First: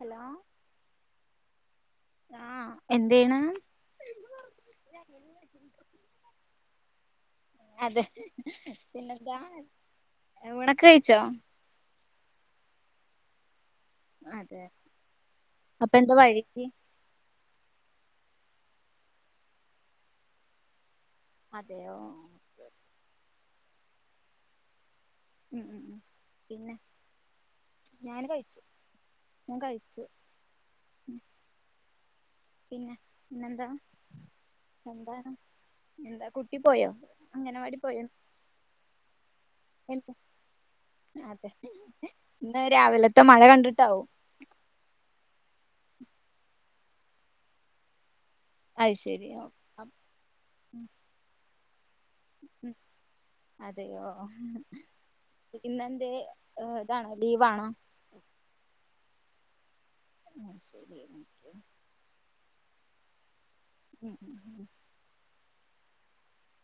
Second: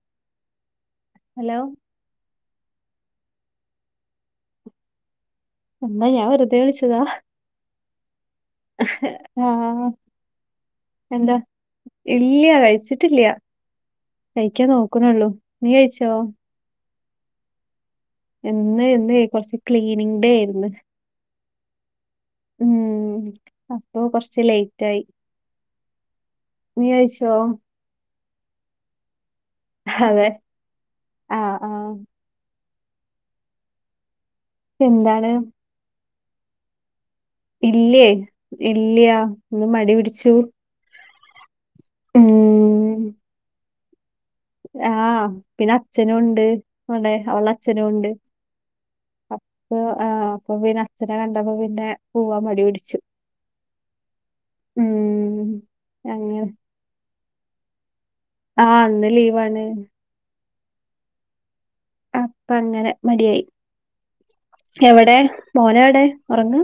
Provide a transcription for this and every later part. Hello hello ആഹ് എന്തേണ്? എന്നാ ഞാൻ വെറുതെ വിളിച്ചതാ. അതെ പിന്നെന്താ ആ ണ് ഊണക്കെ കഴിച്ചോ? എന്താ ഇല്ല കഴിച്ചിട്ടില്ല, അതെ കഴിക്കാൻ നോക്കുന്നുള്ളൂ നീ അപ്പൊ കഴിച്ചോ? [unintelligible] എന്ന് ഇന്ന് കുറച്ച് ക്ലീനിങ് ഡേ ആയിരുന്നു. അതെയോ. ഉം അപ്പൊ കൊറച്ച് ലേറ്റ് ആയി. ഉം ഉം ഉം പിന്നെ നീ കഴിച്ചോ ഞാൻ കഴിച്ചു ഞാൻ കഴിച്ചു. അതെ ആ ആ പിന്നെ പിന്നെന്താ എന്താണ്‌ എന്താണ് എന്താ കുട്ടി പോയോ? അങ്ങനവാടി ഇല്ലേ പോയോ ഇല്ല്യാ ന്ന് മടി എന്ത് പിടിച്ചൂ.. അതെ ഉം ഇന്ന് രാവിലത്തെ മഴ കണ്ടിട്ടാവും. ആഹ് പിന്നെ അച്ഛനും ഉണ്ട് വടെ അവളച്ഛനുംണ്ട്. അയി ശരി ഓ.. ആഹ് അപ്പൊ പിന്നെ അച്ഛനെ കണ്ടപ്പോ പിന്നെ, പോവാൻ മടി ഉം പിടിച്ചു അതെയോ ഉം ഇന്നെന്തേ അങ്ങനെ ഇതാണോ ലീവ് ആണോ.. ആഹ് അന്ന് ലീവാണ്. ഉം ശരി [unintelligible] അപ്പങ്ങനെ മടിയായി. ഉം ഉം ഉം എവിടെ മോന എവിടെ ഉറങ്ങ?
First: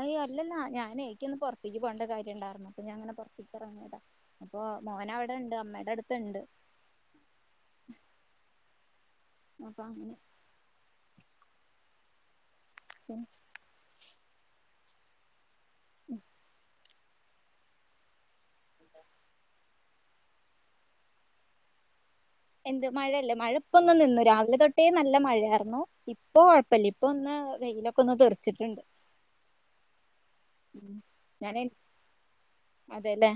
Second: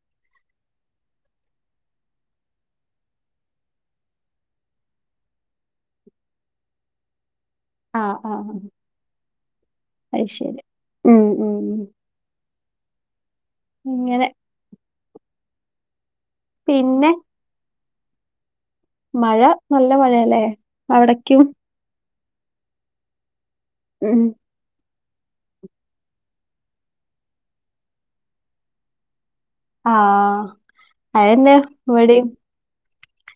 അയ് അല്ലല്ല ഞാനെ നിക്ക് ഒന്ന് പുറത്തേക്ക് പോകേണ്ട കാര്യംണ്ടായിരുന്നു അപ്പൊ ഞാ അങ്ങനെ പുറത്തേക്ക് ഇറങ്ങിയതാ. അപ്പൊ മോൻ അവിടെ ഉണ്ട് അമ്മയുടെ അടുത്ത്ണ്ട്. ആഹ് ആഹ് അപ്പൊ അങ്ങനെ അയ് ശരി ഉം ഉം ഉം [unintelligible] ഇങ്ങനെ ഉം പിന്നെ മഴ നല്ല മഴയല്ലേ അവിടക്കും എന്ത് മഴയല്ലേ മഴപ്പൊന്ന ഉം നിന്നു രാവിലെ തൊട്ട് [unintelligible] നല്ല മഴായിരുന്നു ഇപ്പൊ കുഴപ്പമില്ല ഇപ്പ ഒന്ന് വെയിലൊക്കെ ഒന്ന് തെറിച്ചിട്ടുണ്ട് ആഹ് ഉം അതെന്നെ ഞാന് ഇവിടെ അതെല്ലേ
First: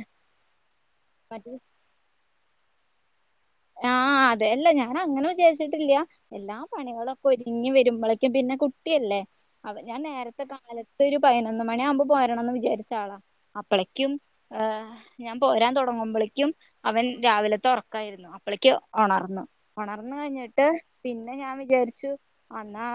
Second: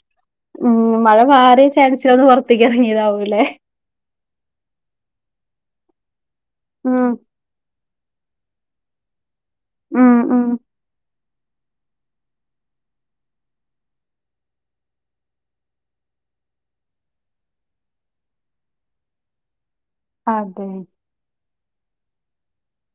ഉം മഴ മറ്റേ മാറി ചാടിച്ച വന്ന് പുറത്തേക്ക്റങ്ങിയതാവൂല്ലേ അഹ് അതെ അല്ല ഞാന അങ്ങനെ വിചാരിച്ചിട്ടില്ല എല്ലാ ഉം പണികളൊക്കെ ഒരിക് ഇങ്ങി വരുമ്പോളേക്കും പിന്നെ കുട്ടിയല്ലേ അവ ഞാൻ ഉം നേരത്തെ ഉം കാലത് ഒരു പതിനൊന്ന് മണിയാകുമ്പോ പോരണംന്ന് വിചാരിച്ച ആളാ അപ്പളേക്കും ഏയ് ഞാൻ പോരാൻ തുടങ്ങുമ്പോഴേക്കും അവൻ രാവിലത്തെ ഉറക്കായിരുന്നു ഇപ്പോളേക്ക് ഉണർന്നു ഉണർന്നു കഴിഞ്ഞിട്ട് അതെ പിന്നെ ഞാൻ വിചാരിച്ചു അന്നാ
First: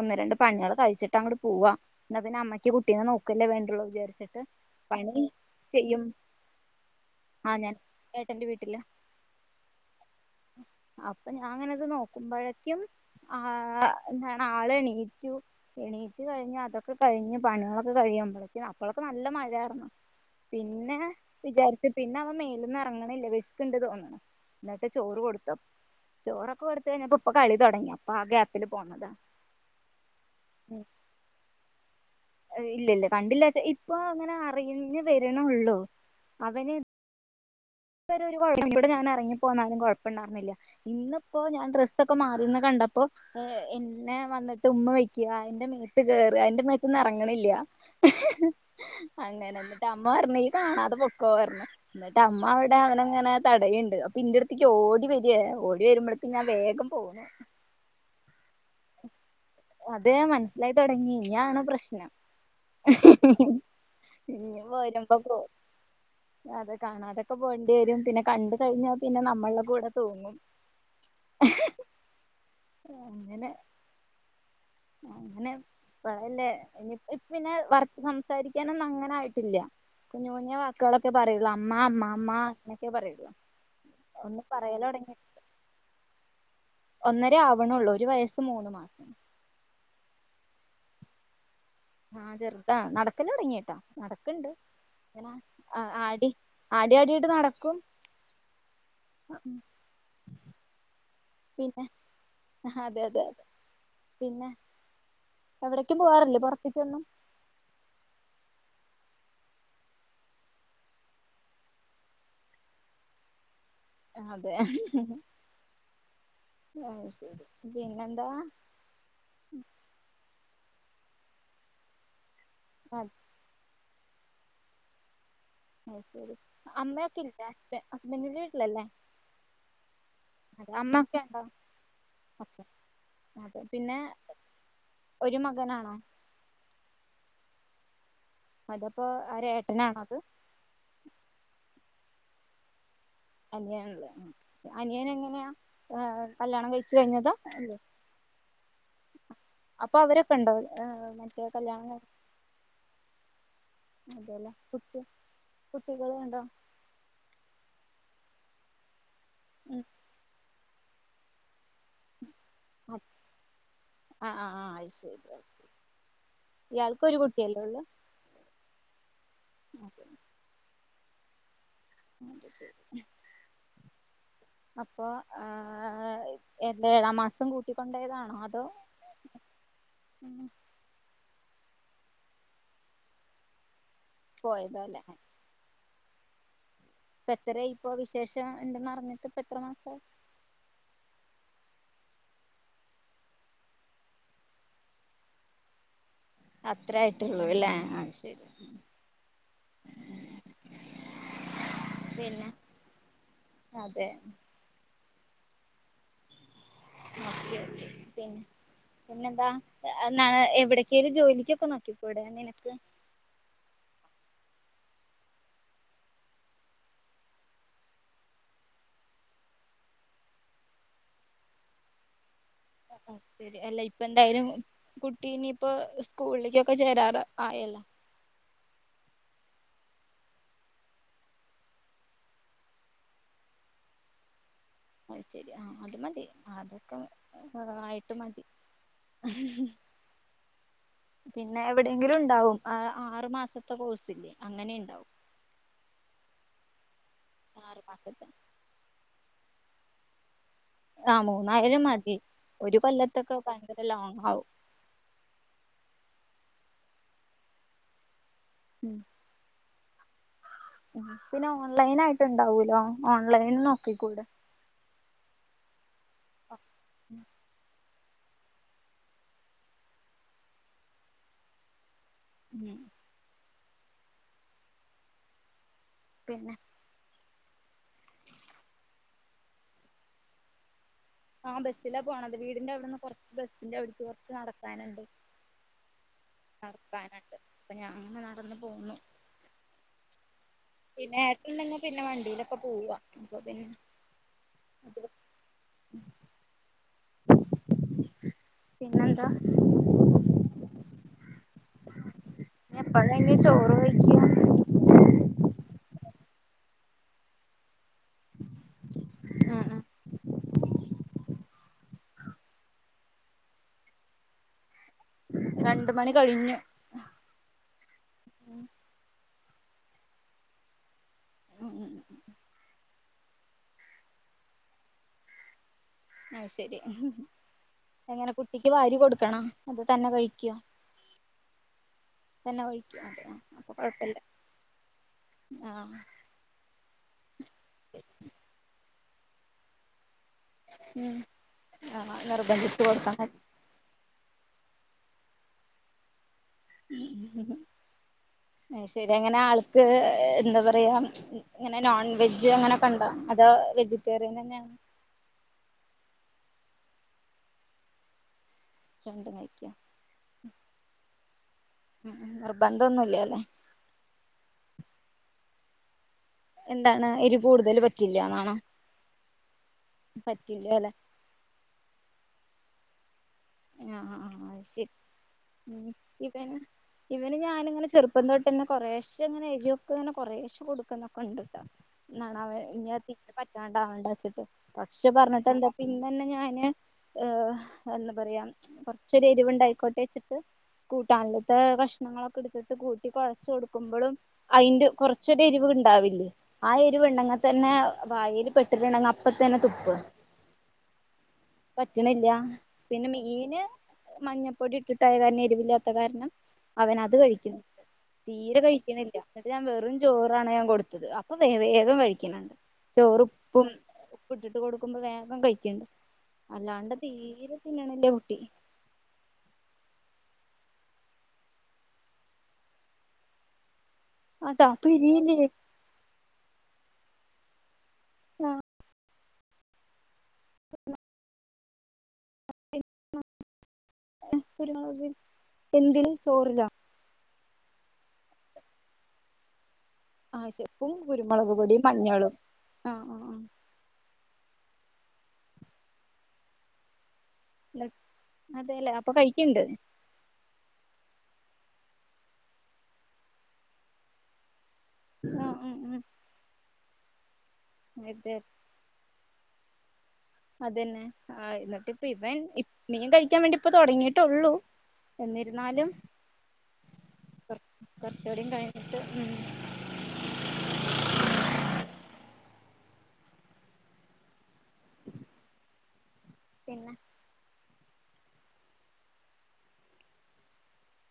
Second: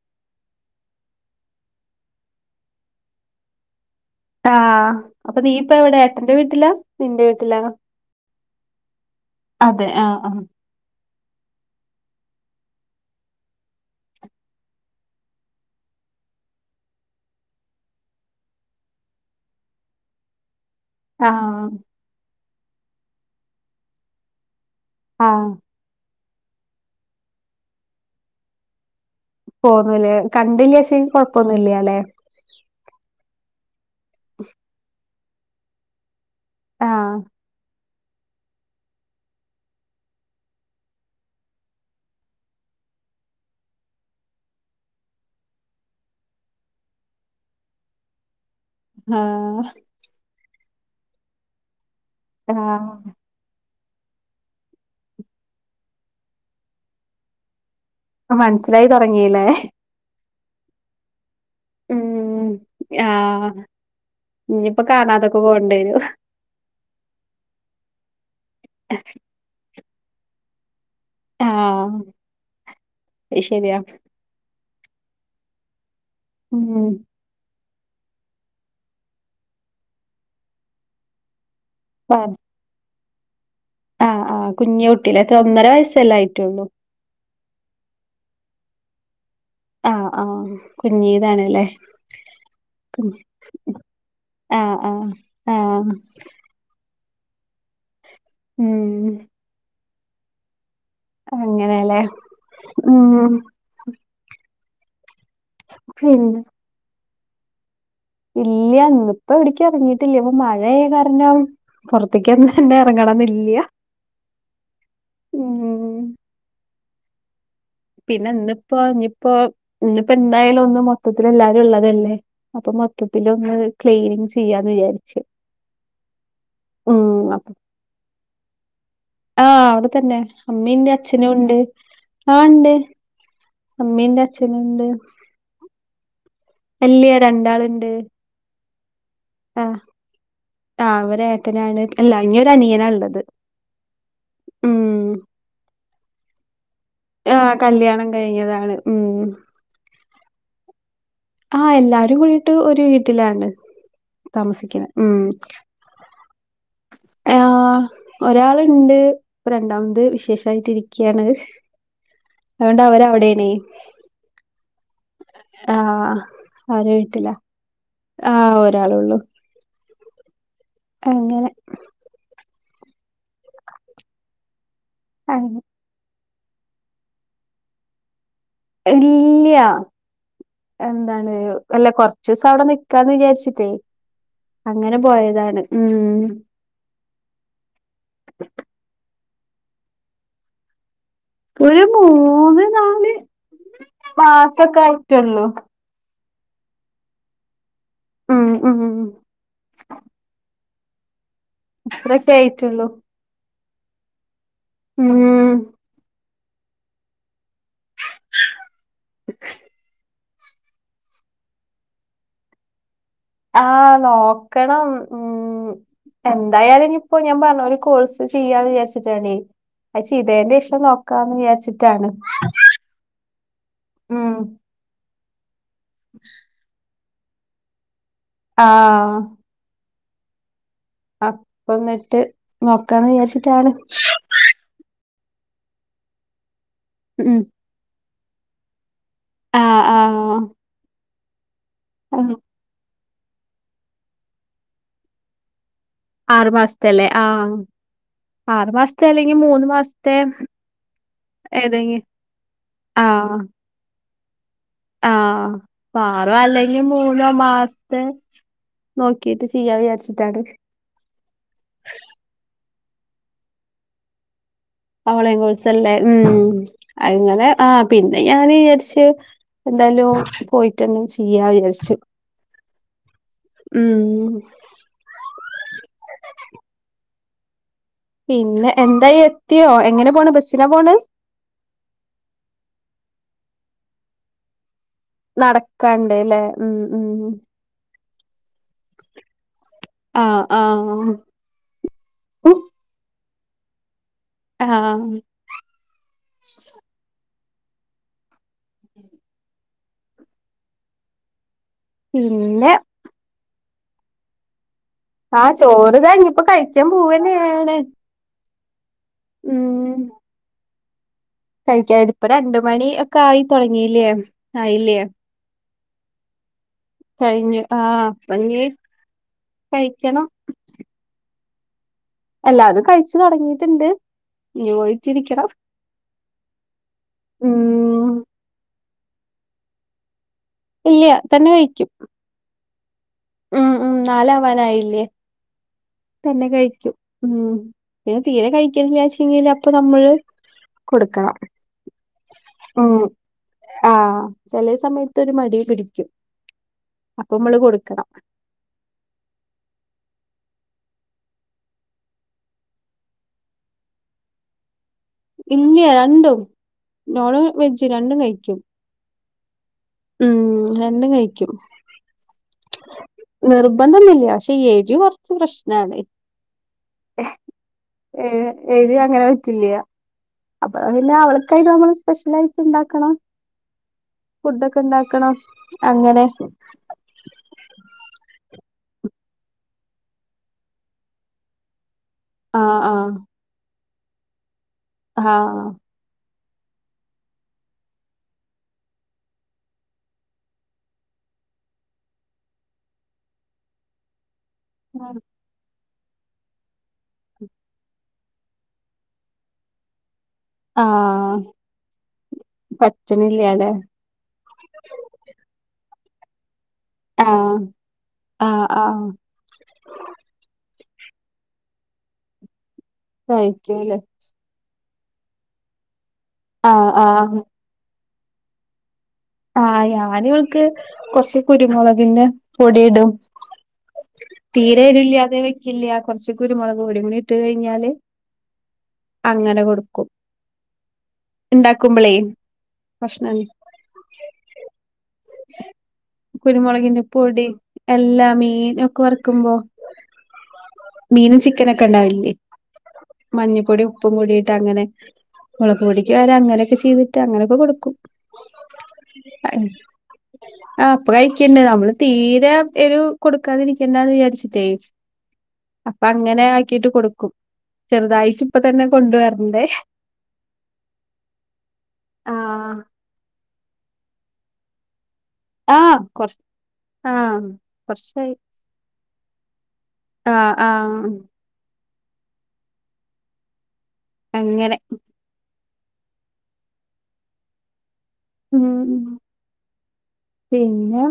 ഒന്ന് രണ്ട് പണികള് കഴിച്ചിട്ട് അങ്ങോ പോവാ എന്നാ പിന്നെ അമ്മയ്ക്ക് കുട്ടീ നോക്കല്ലേണ്ടുള്ളൂ വിചാരിച്ചത് ആഹ് അപ്പൊ നീ ഇപ്പ എവിടെ ഏട്ടന്റെ വീട്ടിലാ നിന്റെ ആഹ് വീട്ടിലാ ഞാൻ ഏട്ടന്റെ വീട്ടില് അതെ ആഹ് ആഹ് അപ്പൊ ഞാൻ അങ്ങനെത് നോക്കുമ്പോഴേക്കും ആഹ് എന്താണ് ആള് എണീറ്റു എണീറ്റ് കഴിഞ് അതൊക്കെ കഴിഞ്ഞ് പണികളൊക്കെ കഴിയുമ്പളെയ്ക്ക് അപ്പോളൊക്കെ നല്ല മഴാര്ന്നു പിന്നെ ആ ആ വിചാരിച്ചു. പിന്നെ അവ മേല്ന്ന റങ്ങ്ണില്ല. വിഷ്ക്ക്ണ്ട് തോന്ന്ണം എന്നട്ട് ചോറ് ആ കൊടുത്തു. ചോറൊക്കെ കൊടുത്ത കെഴിഞ്ഞപ്പോ ഇപ്പൊ കളി തൊടങ്ങി അപ്പ ആ ഗ്യാപ്പിൽ പോന്നതാ പോന്നുലേ കണ്ടില്ലാച്ചെങ്കി കൊഴപ്പൊന്നുല്ല ല്ലേ ഇല്ല ഇല്ല കണ്ടില്ലാച്ച് ഇപ്പൊ അങ്ങനെ അറിഞ്ഞ് വര്ണൊള്ളൂ അവന് ആഹ് ഇപ്പ [unintelligible] ഒരു കൊഴപ്പ [unintelligible] ടെഞാൻ എറങ്ങിപ്പോന്നാലും കൊഴപ്പ ഇണ്ടാവുന്നില്ല ഇന്ന്പ്പോ ഞാൻ ഡ്രസ്സൊക്കെ മാറിന്ന് കണ്ടപ്പോ ഏ എന്നെ വന്നിട്ട് ഉമ്മ വക്ക്യ. ഇന്റെ മേത്ത് കേറ എന്റെ മേത്ത്ന്ന് എറങ്ങണില്ല അങ്ങനെ ആഹ് ഇന്നട്ട് അമ്മ പറഞ്ഞ് ഈ കാണാതെ പൊക്കൊ പറ്ഞ്ഞ്. ഇന്നട്ട് അമ്മ അവിടെ ആഹ് അവനങ്ങനെ തട ഇണ്ട്. അപ്പൊ ഇന്റെട്ത്ത്ക്ക് ഓടി വര. ഓടി വരുമ്പളെത്തേ ഞാൻ വേഗം പോന്ന് മനസ്സിലായി തൊടങ്ങീല്ലേ അതെ മനസ്സിലായിതൊടങ്ങി ഇനാണ് പ്രശ് [inaudible] ന ഉം ആഹ് ഇനി ഇഞ്ഞിപ്പോ പോരുമ്പോ പോ കാണാതൊക്കെ പോണ്ടിരും അതെ കാണാതൊക്കെ പോണ്ട്യേരും പിന്നെ കണ്ട് കഴിഞ്ഞാൽ പിന്നെ നമ്മള്ടെ കൂടെ തൂങ്ങും ആഹ് അത് അങ്ങനെ ശെരിയാ അങ്ങനെ പഴല്ലേ ഉം ഇനി പിന്നെ വറ് സംസാരിക്കാനൊന്നു അങ്ങനെ ആയിട്ടില്ല [unintelligible] റ്റോളൊക്കെ പറയൊള്ളൂ. അമ്മ അമ്മ അമ്മ ആഹ് അങ്ങനൊക്കെ പറയൊള്ളു ആഹ് ആഹ് കുഞ്ഞു കുട്ടില്ലേ എത്ര ഒന്നര വയസ്സെല്ല ആയിട്ടൊള്ളു ഒന്നര ആവ്ണൊള്ളൂ. ഒരു വയസ്സും മൂന്ന് മാസം ആഹ് ആഹ് കുഞ്ഞീതാണ്ലെ ആഹ് ചെറ്താ നടക്കല് തൊടങ്ങിട്ടാ നടക്ക്ണ്ട് ആഹ് ആഹ് അങ്ങനെ ആഹ് ആടി ആടി ആടിയിട്ട് നടക്കും ഉം അഹ് ഉം അങ്ങനെല്ലേ അതെ അതെ ഉം അതെ പിന്നെ എവിടേക്കും പിന്നെ പോവാറില്ലേ പൊറത്ത്ക്കൊന്നും ഇല്യ ഇപ്പ എവിട്ക്കു എറങ്ങിട്ടില്ല ഇപ്പ മഴ ആയ കാര്ണം പൊറത്തേക്ക് എന്ന് തന്നെ എറങ്ങെണന്നില്ല്യ അതെ ഉം ആത് [unintelligible] ശരി [unintelligible] പിന്നെ ഇന്നിപ്പോ ഇഞ്ഞിപ്പോ ഇന്ന് ഇപ്പ എന്തായാലും ഒന്ന് മൊത്തത്തില് എല്ലാരും ഒള്ളതെല്ലേ അപ്പൊ അത് മൊത്തത്തില് ഒന്ന് ക്ലീനിങ് ചെയ്യാന്ന് വിചാരിച്ച് അത് ശരി. ഉം അമ്മേക്കില്ലേ അപ്പൊ [unintelligible] ഹസ്ബന്റിന്റെ വീട്ടിലല്ലേ ആഹ് അവിടെ തന്നെ അമ്മീ അതെ ണ്ട് അമ്മ ഒക്കെ അച്ഛനും ഉണ്ടോ ഇണ്ട് ആഹ് ഓക്കെ ഇണ്ട് അതെ പിന്നെ അമ്മീണ്ട് അച്ഛനുണ്ട് ഒരു മകനാണോ അല്യ രണ്ടാള്ണ്ട് അതപ്പോ ആര ഏട്ടനാണോ അത് ആഹ് അവരേട്ടനാണ്. ഇല്ല ഇനിയൊര് അനിയനാ ഇള്ളത് അനിയന് ഇള്ളെ. ഉം അനിയൻ എങ്ങെനാ ഏഹ് കല്യാണം കഴിച്ചു കഴിഞ്ഞതാ ആഹ് അല്ലേ കല്യാണം കഴിഞ്ഞതാണ് ഉം അപ്പൊ അവരൊക്കെ ഇണ്ടൊ [unintelligible] ആഹ് എല്ലാരും കൂടിട്ട് ഒരു വീട്ടിലാണ് [unintelligible] അതല്ലേ താമസിക്ക്ണെ കുട്ടി ഉം കുട്ടികൾ ഉണ്ടോ ആഹ് ഒരാളുണ്ട് ഇപ്പ ഉം രണ്ടാമത്തെത് വിശേഷം ണ്ടായിട്ടിരിക്യാണ് അതുകൊണ്ട് അവര് അവിടെണെ ആഹ് ആഹ് ആഹ് അത് ശരി ഓക്കേ ആഹ് അവരെ വീട്ടിലആഹ് ഒരാളെഉള്ളു ഓക്കെ അങ്ങനെ അത് ശരി [unintelligible] അപ്പോ അങ്ങ ആഹ് ഏഴാം മാസം കൂട്ടിക്കൊണ്ടതാണോ അതോ ഇല്യ എന്താണ് അല്ല കൊച്ച്സം അവിടെ നിക്കാന്ന് വിചാരിച്ചിട്ടേ പോയതോ അങ്ങനെ അല്ലേ പോയതാണ് ഉം ഇപ്പ എത്രേയി ഇപ്പൊ വിശേഷം ഉണ്ടന്ന്റിഞ്ഞിട്ട് ഇപ്പ എത്ര മാസായി ക്ക് പിന്നെ ഒരു മൂന്ന് നാല് മാസൊക്കെ ആയിട്ടുള്ളൂ അത്ര ആയ്ട്ടുള്ളൂ അല്ലേ അത് ശരി ഉം ഉം അത്രക്കെ പിന്നെ ആയിട്ടുള്ളൂ അതെ ഉം ഓകെ ഓകെ പിന്നെ പിന്നെന്താ ന്നാണ് എവിടക്കെ ഒരു ജോലിക്കൊക്കെ നോക്കികൂടെ നിനക്ക് ആഹ് നോക്കണം ഉം എന്തായാലും ഇനി ഇപ്പോ ഞാൻ പറഞ്ഞു ഒരു കോഴ്സ് ചെയ്യാന്ന് വിചാരിച്ചിട്ടണ്ടി അത് ചെയ്തെന്റെ ശേഷം നോക്കാന്ന് വിചാരിച്ചിട്ടാണ് ആഹ് ശരി അല്ല ഇപ്പ ഉം എന്തായാലും കുട്ടി നിപ്പോ സ്കൂളിലേക്കൊക്കെ ചേരാറ് ആയല്ല ആഹ് അപ്പ എന്നിട്ട് നോക്കാന്ന് വിചാരിച്ചിട്ടാണ് അത് ശരി ആഹ് അത് മതി ഉം അതൊക്കെയി വരവായി ട്ട് മതി ആ ആ പിന്നെ എവിടെങ്കിലും ഉം. ഉണ്ടാവും ആഹ് ആറു മാസത്തെ കോഴ്സില്ലേ അങ്ങനെ ഉണ്ടാവും ആറുമാസത്തെ അല്ലേ ആഹ് ആറു മാസത്തെ ആറു മാസത്തെ അല്ലെങ്കി മൂന്ന് മാസത്തെ ആഹ് മൂന്നായാലും ഏതെങ്കിലും മതി ഒരു കൊല്ലത്തൊക്കെ ഭയങ്കര ലോങ് ആകും ആഹ് ആറോ അല്ലെങ്കി മൂന്നോ മാസത്തെ ഉം നോക്കിട്ട് ചെയ്യാ വിചാര്ച്ച്ട്ടാണ്. പിന്നെ ഓൺലൈൻ ആയിട്ട് ഉണ്ടാവൂലോ ഓൺലൈൻ നോക്കിക്കൂടെ? ഓൺലൈൻ കോഴ്സ് അല്ലെ ഉം അങ്ങനെ. ആഹ്‌ പിന്നെ ഞാന് വിചാരിച്ച് എന്തായാലും പോയിട്ടെന്നെ ചെയ്യാ വിചാര്ച്ചു. ഉം ഉം. പിന്നെ. പിന്നെ എന്തായി. എത്യോ എങ്ങനെ പോണ് ബസിന പോണ്? ആഹ് ബസ്സില പോണത് വീടിന്റെ അവിടെന്ന് കൊറച്ച് ബസ്സിന്റെ അവിടക്ക് കൊർച്ച് നട്ക്കാനൊള്ളൂ. നട്ക്കാണ്ട് ല്ലേ? നടക്കാന്ണ്ട് അപ്പൊ ഞാൻ ങ്ങനെ നടന്ന് പോന്നു. ആഹ്‌ ആഹ്‌. ഇല്ലെങ്കി പിന്നെ വണ്ടിലൊക്കെ പോവ്വാ അപ്പം പിന്നെ. അത് ആഹ്‌ പിന്നെന്താ? പിന്നെ. ഇനി എപ്പഴാ ഞ്ഞി ചോറ് വെയ്ക്ക്യ? ആഹ് ചോറ് കയിഞ്ഞ് പ്പോ കഴിക്കാൻ പോവന്നെണ്. ഉം. ഇപ്പ രണ്ട് മണി ഒക്കെ ആയി തുടങ്ങില്ല ആയില്ലേ രണ്ട് മണി കഴിഞ്ഞു. കഴിഞ്ഞു ആഹ് പ്പഞ്ഞീ കഴിക്കണം. ഉം ഉം. എല്ലാരും കഴിച്ച് തുടങ്ങിയിട്ടുണ്ട് ഇനി പോയിട്ടിരിക്കണം. ആഹ് ശരി ഉം എങ്ങനെ കുട്ടിക്ക് വാരി കൊടുക്കണോ അത് തന്നെ കഴിക്കോ? ഇല്ല്യ തന്നെ കഴിക്കും. തന്നെ കഴിക്കും അതെ ആഹ് ഉം അപ്പൊ ഉം കൊഴപ്പല്ല നാലാവാനായില്ലേ ആഹ്‌. തന്നെ കഴിക്കും ഉം പിന്നെ തീരെ കഴിക്ക് ല്ലാച്ചങ്കില് അപ്പൊ നമ്മള്. ഉം കൊടുക്കണം ആഹ് ഇഞർ നിർബന്ധിച്ച് ഉം കൊടുക്കണം ആഹ് ചെലെ സമയത്തൊരു മടി പിടിക്കും അപ്പൊ മ്മള് കൊട്ക്കണം. ഏഹ് ശരി അങ്ങനെ ആൾക്ക് എന്താ പറയാ. ങ്ങനെ നോൺ വെജ് അങ്ങനെക്കണ്ടോ അതോ വെജിറ്റേറിയൻ തന്നെ ഇല്ല്യാ രണ്ടും നോണും വെജും രണ്ടും കഴിക്കും. രണ്ടും കയ്ക്കോ? ഉം രണ്ടും കഴിക്ക്യും. ഉം നിർബന്ധോന്നൂല്ല്യാലെ? നിർബന്ധോന്നൂല്ല്യ പക്ഷെ ഏരു കൊർച്ച് പ്രശ്നാണ്. എന്താണ് എരിവ് കൂടുതൽ പറ്റില്ല ഏഹ് എന്നാണോ എരു അങ്ങനെ പറ്റൂല. പറ്റില്ല അപ്പ അല്ലെ പിന്നാ അവൾക്കായിട്ട് നമ്മള് സ്പെഷ്യൽ ആയിട്ട് ഇണ്ടാക്കണം. ആഹ് ആഹ് അത് ശരി ഫുഡൊക്കെ ഇണ്ടാക്കണം ഉം അങ്ങനെ. ഇവന് ഇവന് ഞാനിങ്ങനെ ചെർപ്പം തൊട്ട് തന്നെ കൊറേശെ ങ്ങനെ എരൊക്കെങ്ങനെ കൊറേശെ കൊടുക്കുന്നൊക്കെ ണ്ട്ട്ടോ. ആഹ് ആഹ് [unintelligible] പറ്റാണ്ടാവണ്ട വെച്ചിട്ട് പക്ഷെ പറഞ്ഞിട്ട് എന്താ പി ആഹ് തന്നെ ഞാന് ഏഹ്‌ എന്താ പറയാ കൊർച്ചൊരു എരിവ്ണ്ടായിക്കോട്ടെ വച്ചിട്ട്. കൂട്ടാൻലത്തെ കഷ്ണങ്ങളൊക്കെ ട്ത്തിട്ട് കൂട്ടി കൊഴച്ച് കൊടുക്കുമ്പഴും അയിന്റെ കൊർച്ച്. എരിവ് ഇണ്ടാവില്ലേ? ആ എരിവ്ണ്ടെങ്ക തന്നെ വായേല് പെട്ട്ട്ട്ണ്ടെങ്ക അപ്പ തന്നെ തുപ്പ. ആഹ്‌ പറ്റണില്ല പ പിന്നെ മീന് മഞ്ഞൾപ്പൊടി ഇട്ടിട്ടായ കാരണം എരിവ് ലാത്ത കാരണം. അവൻ അത് കഴിക്കും ആഹ് തീരെ ആഹ് ആഹ് കഴിക്കുണില്ല ന്നട്ട് ഞാൻ വെറും ചോറാണ് ഞാൻ കൊട്ത്തത്. അപ്പ വേഗം കഴിക്കുന്നുണ്ട് ചോർ പ്പും കഴിക്കൂല്ലേ ഇട്ടിട്ട് കൊടുക്കുമ്പോ വേഗം കഴിക്കണ്ട് ആഹ് അല്ലാണ്ട് ആഹ് തീരെ തിന്നിണില്ല കുട്ടി ആഹ് ഞാന അവൾക്ക് കുറച്ച കുരുമുളക് പൊടി ഇടും അതാ തീരെ പിരിയില്ലേ എരുല്ലാതെ വെക്കില്ല കുറച്ച ക്കൂരു മുളക് പൊടിമണി ഇട്ട് കഴിഞ്ഞാല് ആഹ് അങ്ങനെ കൊടുക്കും ഉ ഉണ്ടാക്കുമ്പോളേ പ്രശ്ന ആ കുരുമുളകിന്റെ പൊടി എല്ലാ മീന ഒക്കെ വറക്കുമ്പോ ആശെപ്പും കുരുമുളക് പൊടിയും മഞ്ഞളും ആ ആ ആ മഞ്ഞിപ്പൊടി ഉപ്പും കൂടിയിട്ട് അങ്ങനെ മുളക് പൊടിക്ക വരെ അങ്ങനെയൊക്കെ ചെയ്തിട്ട് അങ്ങനെ ഇപ്പം കൊടുക്കും അതെല്ലേ അപ്പൊ കഴിക്കണ്ട് ആഹ് ആ ഇപ്പൊ കഴിക്കണ്ടേ നമ്മള് തീരെ ഒരു കൊടുക്കാതിരിക്കണ്ടന്ന് വിചാരിച്ചിട്ടേ ഉം ഉം ഉം അപ്പൊ അങ്ങനെ ആക്കിട്ട് കൊടുക്കും അതെ ചെറുതായിട്ട് ഇപ്പ തന്നെ കൊണ്ട വരണ്ടേ അതന്നെ ആഹ് എന്നിട്ട് ഇപ്പ ഇവൻ ഇ ആഹ് മീൻ കഴിക്കാൻ വേണ്ടി ഇപ്പ തുടങ്ങിയിട്ടള്ളു എന്നിരുന്നാലും ആഹ് കൊറച്ച് ആഹ് കൊറച്ചായി കുറച്ചുകൂടിയും കഴിഞ്ഞിട്ട് ഉം ആഹ് ആഹ് അങ്ങനെ പിന്നെ ഉം പിന്നെ